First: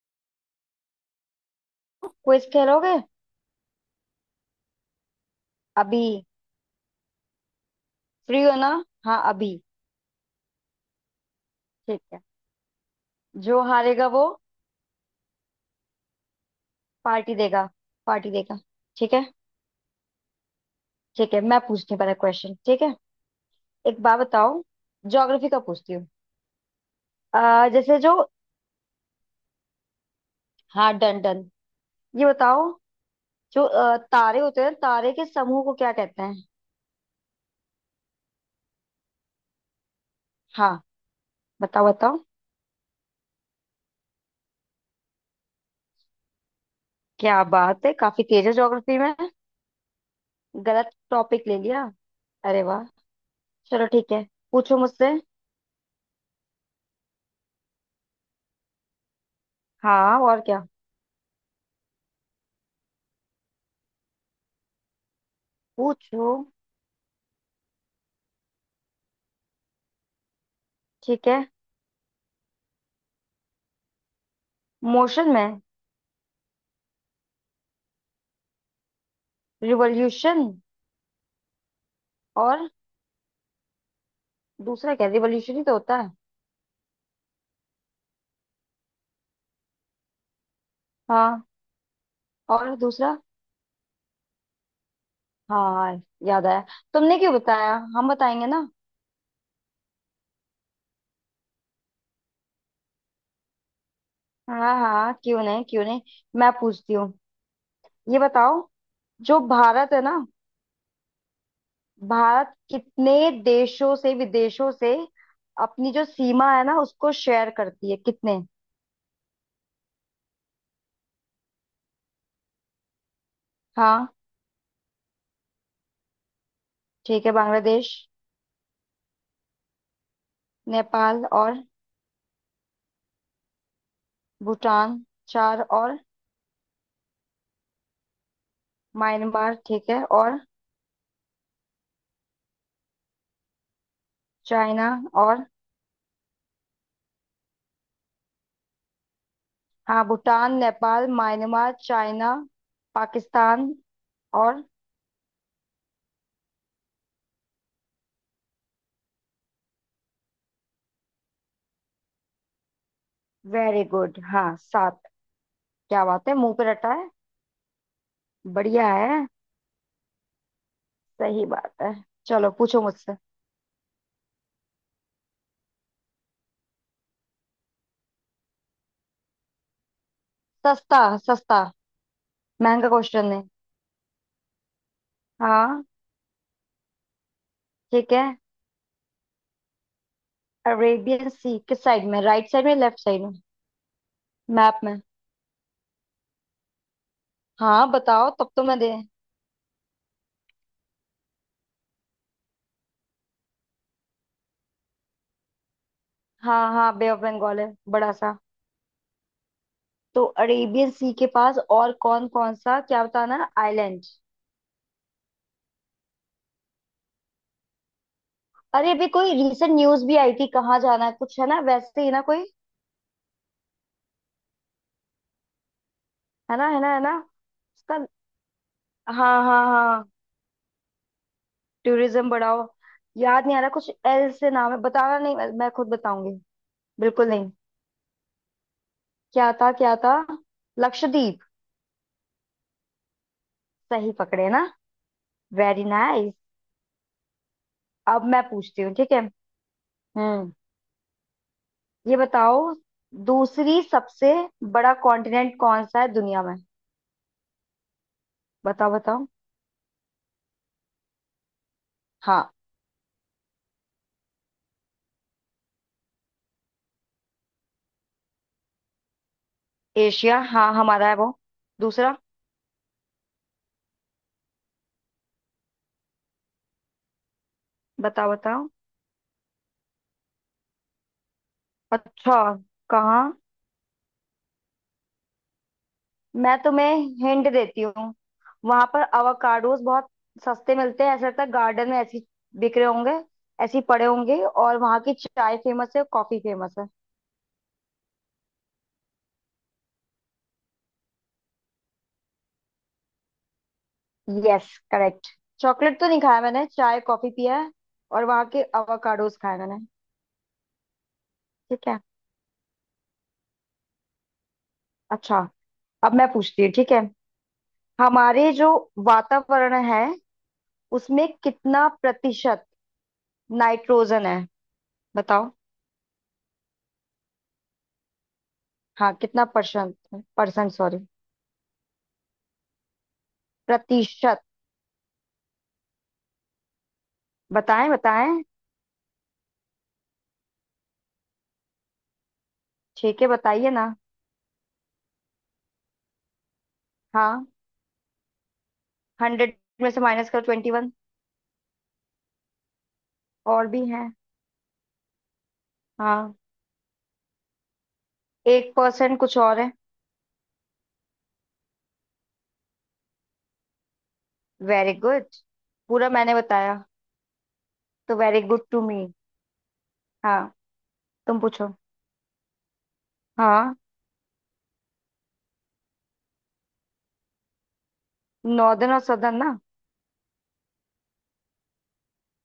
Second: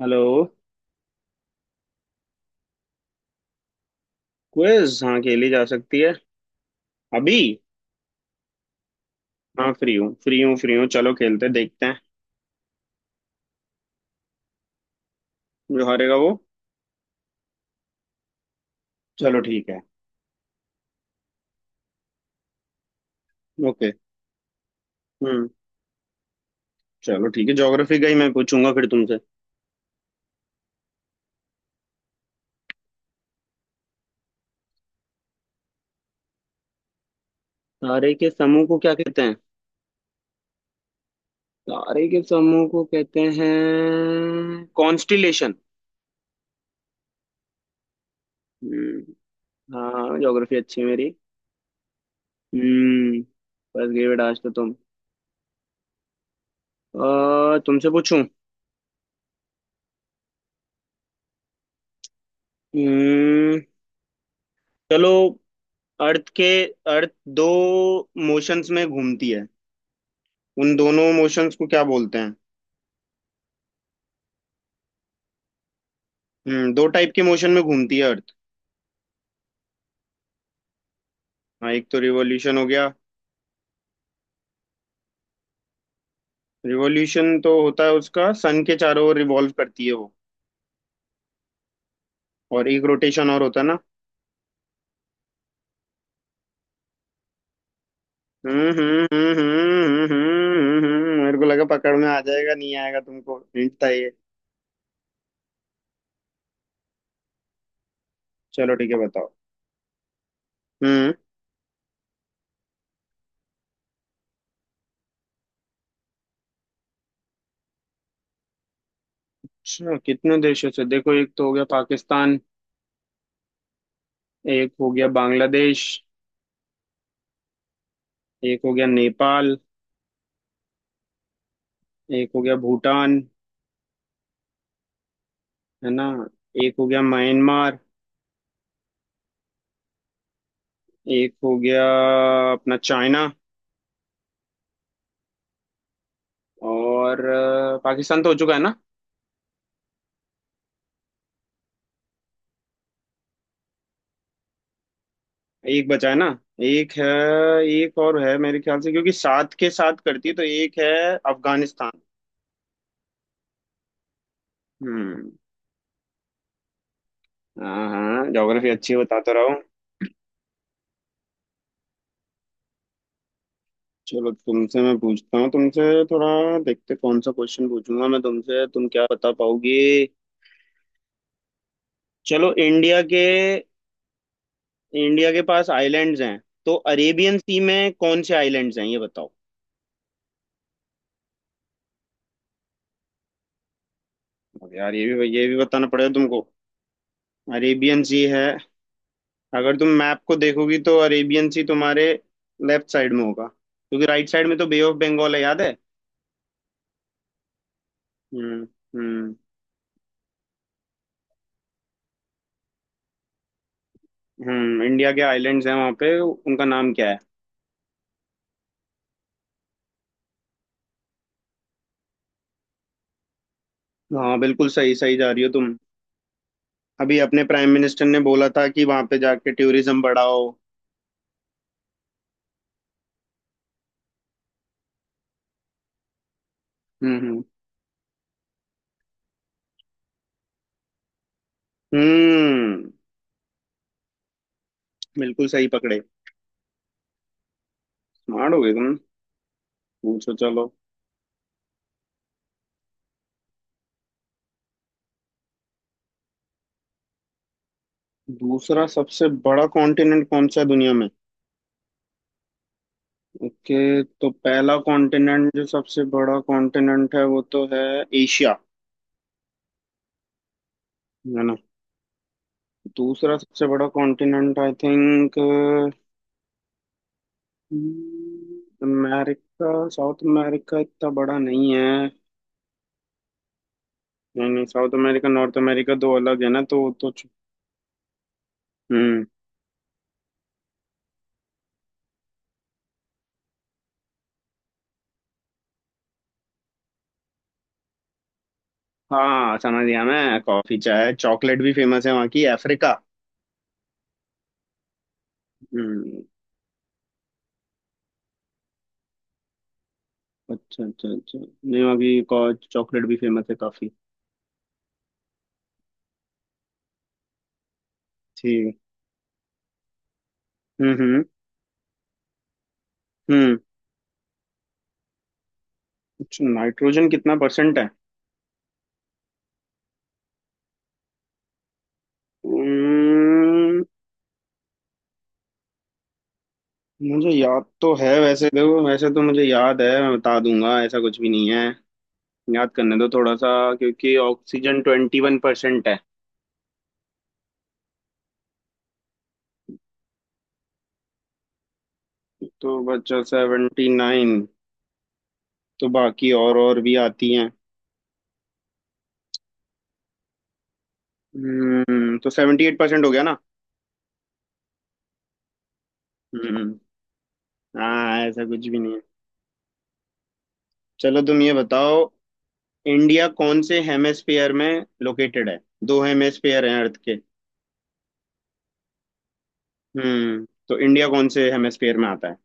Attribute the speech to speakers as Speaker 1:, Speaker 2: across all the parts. Speaker 1: Hello.
Speaker 2: Quiz खेलोगे।
Speaker 1: Quiz हाँ खेली जा सकती
Speaker 2: अभी
Speaker 1: है। अभी।
Speaker 2: फ्री हो ना। हाँ अभी।
Speaker 1: हाँ फ्री हूँ फ्री हूँ फ्री हूँ चलो खेलते हैं, देखते हैं।
Speaker 2: ठीक है। जो हारेगा वो
Speaker 1: जो हारेगा वो।
Speaker 2: पार्टी देगा। पार्टी देगा। ठीक है।
Speaker 1: चलो ठीक है।
Speaker 2: ठीक है, मैं पूछती हूँ पहले क्वेश्चन, ठीक है?
Speaker 1: ओके।
Speaker 2: एक बात बताओ।
Speaker 1: हम्म।
Speaker 2: ज्योग्राफी का पूछती हूँ।
Speaker 1: चलो ठीक है ज्योग्राफी
Speaker 2: जैसे
Speaker 1: का ही
Speaker 2: जो,
Speaker 1: मैं पूछूंगा फिर तुमसे।
Speaker 2: हाँ डन डन। ये बताओ, जो तारे होते हैं, तारे के समूह को क्या कहते हैं?
Speaker 1: तारे के समूह को क्या कहते हैं?
Speaker 2: हाँ, बताओ
Speaker 1: तारे के
Speaker 2: बताओ।
Speaker 1: समूह को कहते हैं कॉन्स्टिलेशन।
Speaker 2: क्या बात है, काफी तेज है ज्योग्राफी में।
Speaker 1: हम्म। हाँ ज्योग्राफी अच्छी है
Speaker 2: गलत
Speaker 1: मेरी।
Speaker 2: टॉपिक ले लिया। अरे वाह।
Speaker 1: हम्म।
Speaker 2: चलो
Speaker 1: बस गई
Speaker 2: ठीक है।
Speaker 1: बेटा आज तो तुम।
Speaker 2: पूछो मुझसे।
Speaker 1: तुमसे पूछूं।
Speaker 2: हाँ और क्या।
Speaker 1: हम्म। चलो।
Speaker 2: पूछो।
Speaker 1: अर्थ के। अर्थ दो मोशंस में घूमती है। उन दोनों
Speaker 2: ठीक है,
Speaker 1: मोशंस को क्या बोलते हैं?
Speaker 2: मोशन में।
Speaker 1: दो टाइप के मोशन में घूमती है अर्थ।
Speaker 2: रिवॉल्यूशन।
Speaker 1: हाँ एक तो रिवॉल्यूशन हो
Speaker 2: और
Speaker 1: गया।
Speaker 2: दूसरा क्या, रिवॉल्यूशन ही तो होता है।
Speaker 1: रिवॉल्यूशन तो होता है उसका, सन के चारों ओर रिवॉल्व करती है वो।
Speaker 2: हाँ
Speaker 1: और
Speaker 2: और
Speaker 1: एक
Speaker 2: दूसरा।
Speaker 1: रोटेशन और होता है ना।
Speaker 2: हाँ, याद आया। तुमने क्यों बताया, हम बताएंगे ना।
Speaker 1: मेरे को लगा पकड़ में आ जाएगा, नहीं आएगा तुमको, हिंट था ये।
Speaker 2: हाँ हाँ, क्यों नहीं क्यों नहीं। मैं पूछती हूँ, ये बताओ।
Speaker 1: चलो ठीक है बताओ।
Speaker 2: जो भारत है ना,
Speaker 1: हम्म।
Speaker 2: भारत कितने देशों से, विदेशों से अपनी जो सीमा है ना उसको शेयर करती है, कितने?
Speaker 1: अच्छा कितने देशों से, देखो एक तो हो गया पाकिस्तान।
Speaker 2: हाँ।
Speaker 1: एक हो गया बांग्लादेश।
Speaker 2: ठीक है, बांग्लादेश।
Speaker 1: एक हो गया नेपाल।
Speaker 2: नेपाल और।
Speaker 1: एक हो गया भूटान
Speaker 2: भूटान। चार
Speaker 1: है
Speaker 2: और।
Speaker 1: ना। एक हो गया म्यांमार।
Speaker 2: म्यांमार ठीक है और।
Speaker 1: एक हो गया अपना चाइना।
Speaker 2: चाइना और।
Speaker 1: और पाकिस्तान तो हो चुका है ना।
Speaker 2: हाँ, भूटान, नेपाल, म्यांमार, चाइना, पाकिस्तान, और।
Speaker 1: एक बचा है ना। एक है। एक और है मेरे ख्याल से, क्योंकि सात के साथ करती है तो एक है, अफगानिस्तान।
Speaker 2: वेरी गुड, हाँ सात।
Speaker 1: हम्म।
Speaker 2: क्या बात है, मुंह पे रटा है।
Speaker 1: हाँ हाँ ज्योग्राफी
Speaker 2: बढ़िया
Speaker 1: अच्छी है, बता
Speaker 2: है।
Speaker 1: तो रहा हूँ।
Speaker 2: सही बात है। चलो पूछो मुझसे।
Speaker 1: चलो तुमसे मैं पूछता हूँ तुमसे। थोड़ा देखते कौन सा क्वेश्चन पूछूंगा मैं तुमसे, तुम क्या बता पाओगे।
Speaker 2: सस्ता सस्ता
Speaker 1: चलो
Speaker 2: महंगा
Speaker 1: इंडिया के।
Speaker 2: क्वेश्चन है।
Speaker 1: इंडिया के पास
Speaker 2: हाँ
Speaker 1: आइलैंड्स हैं तो अरेबियन सी में
Speaker 2: ठीक
Speaker 1: कौन
Speaker 2: है।
Speaker 1: से आइलैंड्स हैं ये बताओ।
Speaker 2: अरेबियन सी किस साइड में, राइट साइड में, लेफ्ट साइड में?
Speaker 1: अब
Speaker 2: मैप
Speaker 1: यार
Speaker 2: में।
Speaker 1: ये भी बताना पड़ेगा तुमको।
Speaker 2: हाँ
Speaker 1: अरेबियन सी
Speaker 2: बताओ,
Speaker 1: है।
Speaker 2: तब तो मैं दे।
Speaker 1: अगर तुम मैप को देखोगी तो अरेबियन सी तुम्हारे लेफ्ट साइड में होगा, क्योंकि राइट साइड में तो बे ऑफ बंगाल है, याद है।
Speaker 2: हाँ हाँ, बे ऑफ बंगाल है बड़ा सा।
Speaker 1: हम्म। हम्म।
Speaker 2: तो अरेबियन सी के पास और कौन कौन सा, क्या बताना, आइलैंड?
Speaker 1: इंडिया के आइलैंड्स हैं वहाँ पे, उनका नाम क्या है?
Speaker 2: अरे अभी कोई रिसेंट न्यूज भी आई थी, कहाँ जाना है, कुछ है ना, वैसे ही ना कोई।
Speaker 1: हाँ बिल्कुल सही सही जा रही हो तुम।
Speaker 2: है ना, है ना, है ना।
Speaker 1: अभी अपने प्राइम
Speaker 2: उसका।
Speaker 1: मिनिस्टर ने बोला था कि वहाँ पे
Speaker 2: हाँ
Speaker 1: जाके
Speaker 2: हाँ
Speaker 1: टूरिज्म
Speaker 2: हाँ,
Speaker 1: बढ़ाओ।
Speaker 2: टूरिज्म बढ़ाओ। याद नहीं आ रहा, कुछ एल से नाम है, बताना नहीं, मैं खुद बताऊंगी।
Speaker 1: हम्म
Speaker 2: बिल्कुल
Speaker 1: हम्म
Speaker 2: नहीं। क्या था, क्या था? लक्षद्वीप।
Speaker 1: हम्म,
Speaker 2: सही पकड़े ना।
Speaker 1: बिल्कुल सही
Speaker 2: वेरी
Speaker 1: पकड़े।
Speaker 2: नाइस। अब मैं
Speaker 1: स्मार्ट हो गए
Speaker 2: पूछती हूँ
Speaker 1: तुम।
Speaker 2: ठीक है।
Speaker 1: पूछो
Speaker 2: हम्म,
Speaker 1: चलो।
Speaker 2: ये बताओ। दूसरी, सबसे बड़ा कॉन्टिनेंट कौन सा है दुनिया में?
Speaker 1: दूसरा
Speaker 2: बताओ बताओ।
Speaker 1: सबसे बड़ा कॉन्टिनेंट कौन सा है दुनिया में?
Speaker 2: हाँ।
Speaker 1: ओके तो पहला कॉन्टिनेंट जो सबसे बड़ा कॉन्टिनेंट है वो तो है एशिया,
Speaker 2: एशिया, हाँ, हमारा है वो।
Speaker 1: है ना।
Speaker 2: दूसरा।
Speaker 1: दूसरा सबसे बड़ा कॉन्टिनेंट आई थिंक
Speaker 2: बताओ बताओ।
Speaker 1: अमेरिका, साउथ अमेरिका इतना बड़ा नहीं है।
Speaker 2: अच्छा। कहाँ?
Speaker 1: नहीं नहीं साउथ अमेरिका नॉर्थ अमेरिका दो अलग है
Speaker 2: मैं
Speaker 1: ना,
Speaker 2: तुम्हें हिंट देती हूँ। वहां पर
Speaker 1: हम्म।
Speaker 2: अवाकाडोस बहुत सस्ते मिलते हैं, ऐसा लगता है गार्डन में ऐसी बिक रहे होंगे। ऐसे ही पड़े होंगे। और वहां की चाय फेमस है, कॉफी फेमस है।
Speaker 1: हाँ समझ गया मैं, कॉफी चाय चॉकलेट भी फेमस है वहाँ की, अफ्रीका।
Speaker 2: Yes, correct. चॉकलेट तो नहीं
Speaker 1: हम्म।
Speaker 2: खाया मैंने, चाय कॉफी पिया है। और वहां के अवाकाडोस खाए मैंने।
Speaker 1: अच्छा अच्छा अच्छा, नहीं
Speaker 2: ठीक
Speaker 1: वहाँ
Speaker 2: है।
Speaker 1: की चॉकलेट भी फेमस है काफी।
Speaker 2: अच्छा, अब मैं पूछती हूँ ठीक है। हमारे
Speaker 1: ठीक
Speaker 2: जो
Speaker 1: है।
Speaker 2: वातावरण है,
Speaker 1: हम्म।
Speaker 2: उसमें कितना प्रतिशत
Speaker 1: हम्म।
Speaker 2: नाइट्रोजन है, बताओ।
Speaker 1: अच्छा नाइट्रोजन कितना परसेंट है?
Speaker 2: हाँ कितना परसेंट, परसेंट सॉरी,
Speaker 1: उम्म,
Speaker 2: प्रतिशत।
Speaker 1: मुझे याद
Speaker 2: बताएं
Speaker 1: तो है
Speaker 2: बताएं।
Speaker 1: वैसे, देखो वैसे तो मुझे याद है, मैं बता दूंगा ऐसा कुछ भी नहीं है। याद करने दो
Speaker 2: छह के
Speaker 1: थोड़ा सा।
Speaker 2: बताइए ना।
Speaker 1: क्योंकि ऑक्सीजन 21% है।
Speaker 2: हाँ, 100 में से माइनस करो 21।
Speaker 1: तो बचा
Speaker 2: और भी
Speaker 1: सेवेंटी
Speaker 2: हैं।
Speaker 1: नाइन तो बाकी
Speaker 2: हाँ,
Speaker 1: और भी आती हैं।
Speaker 2: एक परसेंट कुछ और है।
Speaker 1: तो 78% हो गया ना।
Speaker 2: वेरी गुड, पूरा मैंने
Speaker 1: हम्म।
Speaker 2: बताया। तो
Speaker 1: हाँ
Speaker 2: वेरी
Speaker 1: ऐसा
Speaker 2: गुड
Speaker 1: कुछ भी
Speaker 2: टू
Speaker 1: नहीं
Speaker 2: मी।
Speaker 1: है।
Speaker 2: हाँ।
Speaker 1: चलो तुम
Speaker 2: तुम
Speaker 1: ये
Speaker 2: पूछो।
Speaker 1: बताओ। इंडिया कौन
Speaker 2: हाँ।
Speaker 1: से हेमेस्फेयर में लोकेटेड है? दो हेमेस्फेयर हैं अर्थ के।
Speaker 2: नॉर्दर्न और सदर्न ना।
Speaker 1: तो इंडिया कौन से हेमेस्फेयर में आता है?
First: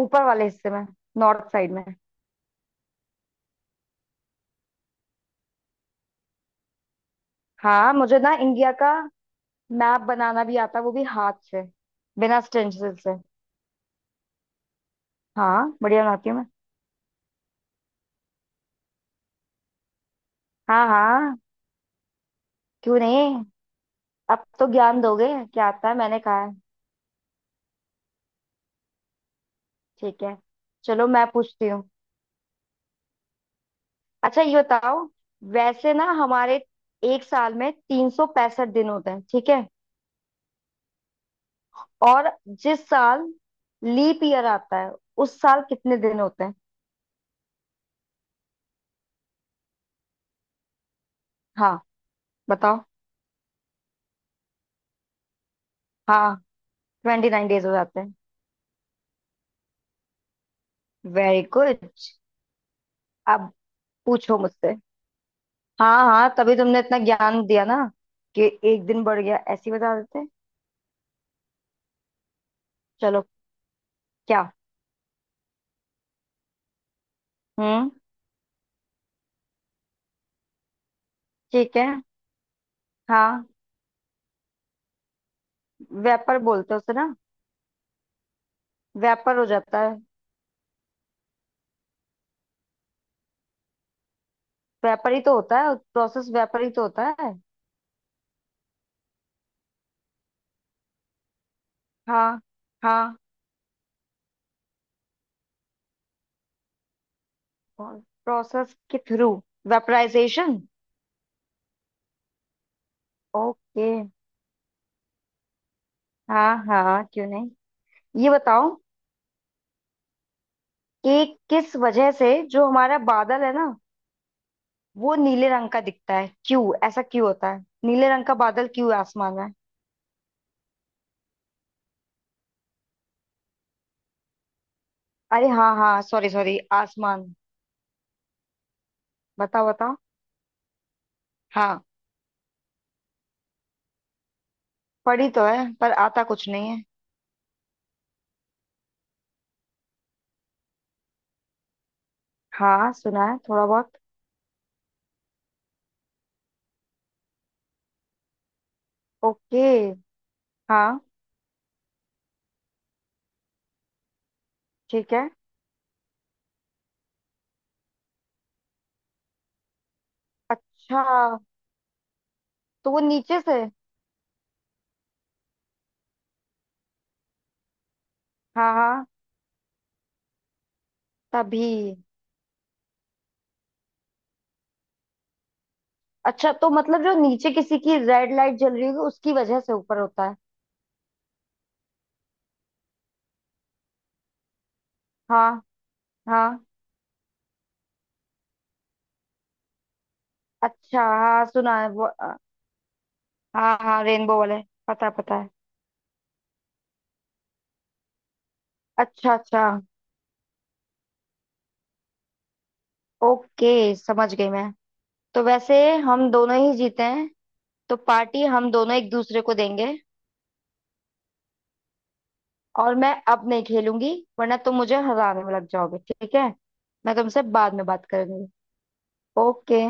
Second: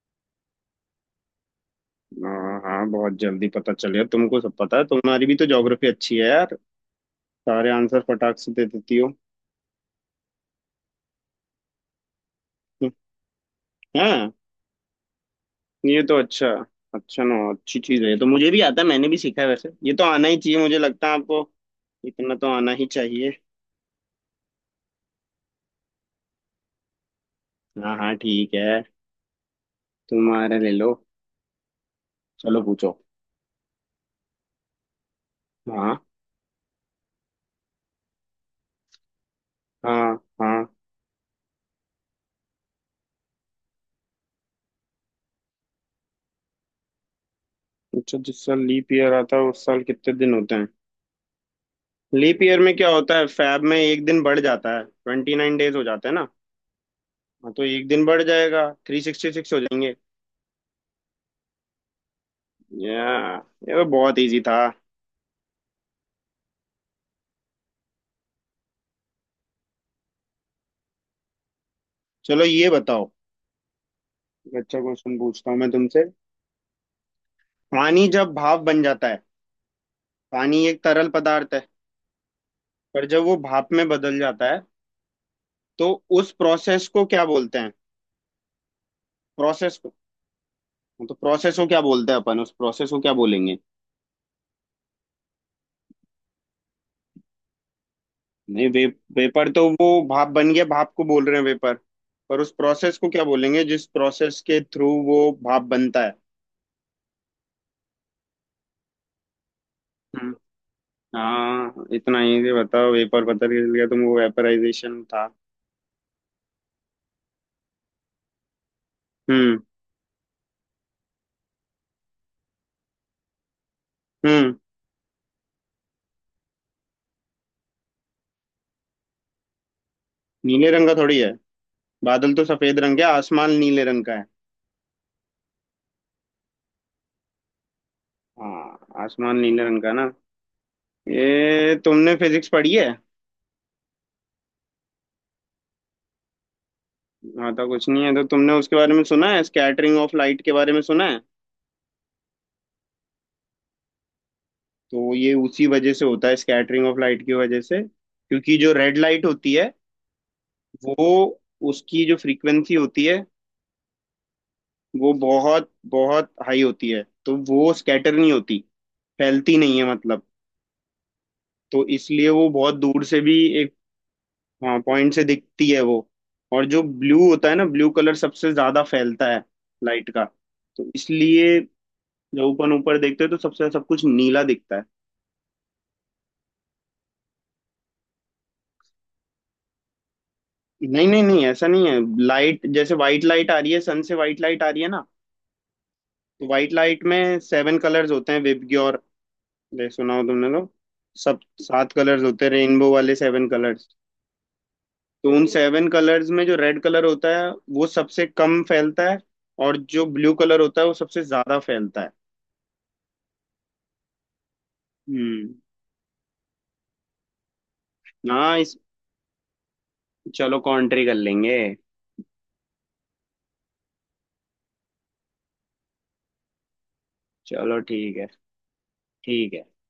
Speaker 2: ऊपर वाले हिस्से में, नॉर्थ साइड में।
Speaker 1: हाँ हाँ बहुत जल्दी पता चल गया तुमको, सब पता है, तुम्हारी भी तो ज्योग्राफी अच्छी है यार, सारे
Speaker 2: हाँ,
Speaker 1: आंसर
Speaker 2: मुझे ना
Speaker 1: फटाक से दे
Speaker 2: इंडिया का
Speaker 1: देती हो।
Speaker 2: मैप बनाना भी आता है, वो भी हाथ से, बिना स्टेंसिल से।
Speaker 1: हाँ
Speaker 2: हाँ
Speaker 1: ये
Speaker 2: बढ़िया
Speaker 1: तो
Speaker 2: बनाती हूँ मैं।
Speaker 1: अच्छा, अच्छा ना अच्छी चीज है ये तो, मुझे भी आता है, मैंने भी सीखा है वैसे, ये तो आना ही चाहिए, मुझे
Speaker 2: हाँ
Speaker 1: लगता है
Speaker 2: हाँ,
Speaker 1: आपको इतना तो आना ही
Speaker 2: क्यों
Speaker 1: चाहिए।
Speaker 2: नहीं। अब तो ज्ञान दोगे, क्या आता है मैंने कहा है।
Speaker 1: हाँ हाँ ठीक है।
Speaker 2: ठीक है।
Speaker 1: तुम्हारा ले लो।
Speaker 2: चलो मैं पूछती हूँ।
Speaker 1: चलो पूछो।
Speaker 2: अच्छा ये बताओ, वैसे
Speaker 1: हाँ।
Speaker 2: ना हमारे एक साल में 365 दिन होते हैं ठीक है।
Speaker 1: हाँ। हाँ
Speaker 2: और जिस साल लीप ईयर आता है उस साल कितने दिन होते हैं?
Speaker 1: अच्छा, जिस साल लीप ईयर आता है उस साल कितने दिन होते हैं?
Speaker 2: हाँ
Speaker 1: लीप ईयर में
Speaker 2: बताओ।
Speaker 1: क्या होता है, फैब में एक दिन बढ़ जाता है, 29 डेज हो जाते हैं ना।
Speaker 2: हाँ, 29
Speaker 1: हाँ तो
Speaker 2: डेज हो
Speaker 1: एक
Speaker 2: जाते
Speaker 1: दिन
Speaker 2: हैं।
Speaker 1: बढ़ जाएगा, 366 हो जाएंगे।
Speaker 2: Very good.
Speaker 1: या
Speaker 2: अब
Speaker 1: ये बहुत
Speaker 2: पूछो
Speaker 1: इजी था।
Speaker 2: मुझसे। हाँ हाँ, तभी तुमने इतना ज्ञान दिया ना कि एक दिन बढ़ गया, ऐसे ही बता देते।
Speaker 1: चलो ये बताओ।
Speaker 2: चलो। क्या?
Speaker 1: एक अच्छा क्वेश्चन पूछता हूँ मैं तुमसे।
Speaker 2: हम्म।
Speaker 1: पानी जब भाप बन जाता है, पानी एक तरल पदार्थ है,
Speaker 2: ठीक है।
Speaker 1: पर जब वो
Speaker 2: हाँ,
Speaker 1: भाप में बदल जाता है तो उस
Speaker 2: व्यापार बोलते हैं
Speaker 1: प्रोसेस
Speaker 2: उसे
Speaker 1: को
Speaker 2: ना।
Speaker 1: क्या बोलते हैं?
Speaker 2: व्यापार हो
Speaker 1: प्रोसेस
Speaker 2: जाता
Speaker 1: को।
Speaker 2: है।
Speaker 1: हाँ, तो प्रोसेस को क्या बोलते हैं, अपन उस प्रोसेस को क्या बोलेंगे?
Speaker 2: व्यापारी तो होता है, प्रोसेस व्यापारी तो होता है।
Speaker 1: नहीं वेपर तो वो भाप बन गया, भाप को बोल रहे हैं वेपर, पर
Speaker 2: हाँ
Speaker 1: उस प्रोसेस को
Speaker 2: हाँ।
Speaker 1: क्या बोलेंगे जिस प्रोसेस के थ्रू वो भाप बनता
Speaker 2: प्रोसेस के थ्रू,
Speaker 1: है।
Speaker 2: वेपराइजेशन।
Speaker 1: हाँ इतना इजी, बताओ वेपर पता चल गया
Speaker 2: ओके
Speaker 1: तुमको, वेपराइजेशन था।
Speaker 2: हाँ हाँ, क्यों नहीं। ये बताओ
Speaker 1: हम्म।
Speaker 2: कि किस वजह से जो हमारा बादल है ना,
Speaker 1: हम्म।
Speaker 2: वो नीले रंग का दिखता है, क्यों ऐसा क्यों होता है? नीले रंग का बादल क्यों है आसमान में?
Speaker 1: नीले रंग का थोड़ी है, बादल तो सफेद रंग के, आसमान नीले रंग का है।
Speaker 2: अरे हाँ हाँ, सॉरी सॉरी, आसमान।
Speaker 1: हाँ आसमान नीले
Speaker 2: बताओ
Speaker 1: रंग का
Speaker 2: बताओ।
Speaker 1: ना। ये
Speaker 2: हाँ
Speaker 1: तुमने फिजिक्स पढ़ी है।
Speaker 2: पढ़ी तो है, पर आता कुछ नहीं है।
Speaker 1: हाँ तो कुछ नहीं है तो तुमने उसके बारे में सुना है, स्कैटरिंग ऑफ लाइट के बारे में सुना है?
Speaker 2: हाँ सुना है थोड़ा बहुत।
Speaker 1: तो ये उसी वजह से होता है, स्कैटरिंग ऑफ लाइट की वजह से, क्योंकि जो रेड लाइट होती
Speaker 2: ओके
Speaker 1: है
Speaker 2: हाँ।
Speaker 1: वो, उसकी जो फ्रीक्वेंसी होती है वो
Speaker 2: ठीक है।
Speaker 1: बहुत बहुत हाई होती है तो वो स्कैटर नहीं होती, फैलती नहीं है मतलब।
Speaker 2: अच्छा।
Speaker 1: तो इसलिए वो बहुत
Speaker 2: तो वो
Speaker 1: दूर से भी
Speaker 2: नीचे से।
Speaker 1: एक, हाँ, पॉइंट से दिखती है वो। और जो ब्लू होता है ना, ब्लू कलर सबसे
Speaker 2: हाँ
Speaker 1: ज्यादा
Speaker 2: हाँ,
Speaker 1: फैलता है लाइट का। तो इसलिए
Speaker 2: तभी।
Speaker 1: जब ऊपर ऊपर देखते हैं तो सबसे सब कुछ नीला दिखता है।
Speaker 2: अच्छा तो मतलब जो नीचे किसी की रेड लाइट जल रही होगी, उसकी वजह से ऊपर होता है?
Speaker 1: नहीं नहीं नहीं ऐसा नहीं है, लाइट, जैसे व्हाइट लाइट आ रही है सन से, व्हाइट लाइट आ रही है ना।
Speaker 2: हाँ
Speaker 1: तो
Speaker 2: हाँ।
Speaker 1: व्हाइट लाइट में सेवन कलर्स होते हैं, विबग्योर ले सुना हो तुमने तो।
Speaker 2: अच्छा
Speaker 1: सब
Speaker 2: हाँ, सुना है
Speaker 1: सात
Speaker 2: वो
Speaker 1: कलर्स
Speaker 2: अ,
Speaker 1: होते हैं रेनबो वाले, सेवन
Speaker 2: हाँ
Speaker 1: कलर्स।
Speaker 2: हाँ, रेनबो वाले, पता
Speaker 1: तो
Speaker 2: पता
Speaker 1: उन
Speaker 2: है।
Speaker 1: सेवन कलर्स में जो रेड कलर होता है वो सबसे कम फैलता है।
Speaker 2: अच्छा अच्छा।
Speaker 1: और जो ब्लू कलर होता है वो सबसे ज्यादा फैलता है।
Speaker 2: ओके, समझ गई मैं। तो
Speaker 1: हम्म।
Speaker 2: वैसे हम दोनों ही जीते हैं, तो पार्टी
Speaker 1: हाँ
Speaker 2: हम
Speaker 1: इस
Speaker 2: दोनों एक दूसरे को देंगे।
Speaker 1: चलो कॉन्ट्री कर लेंगे।
Speaker 2: और मैं अब नहीं खेलूंगी, वरना तुम मुझे हराने में लग जाओगे ठीक है। मैं तुमसे बाद
Speaker 1: चलो
Speaker 2: में बात
Speaker 1: ठीक है।
Speaker 2: करूंगी।
Speaker 1: ठीक है।
Speaker 2: ओके।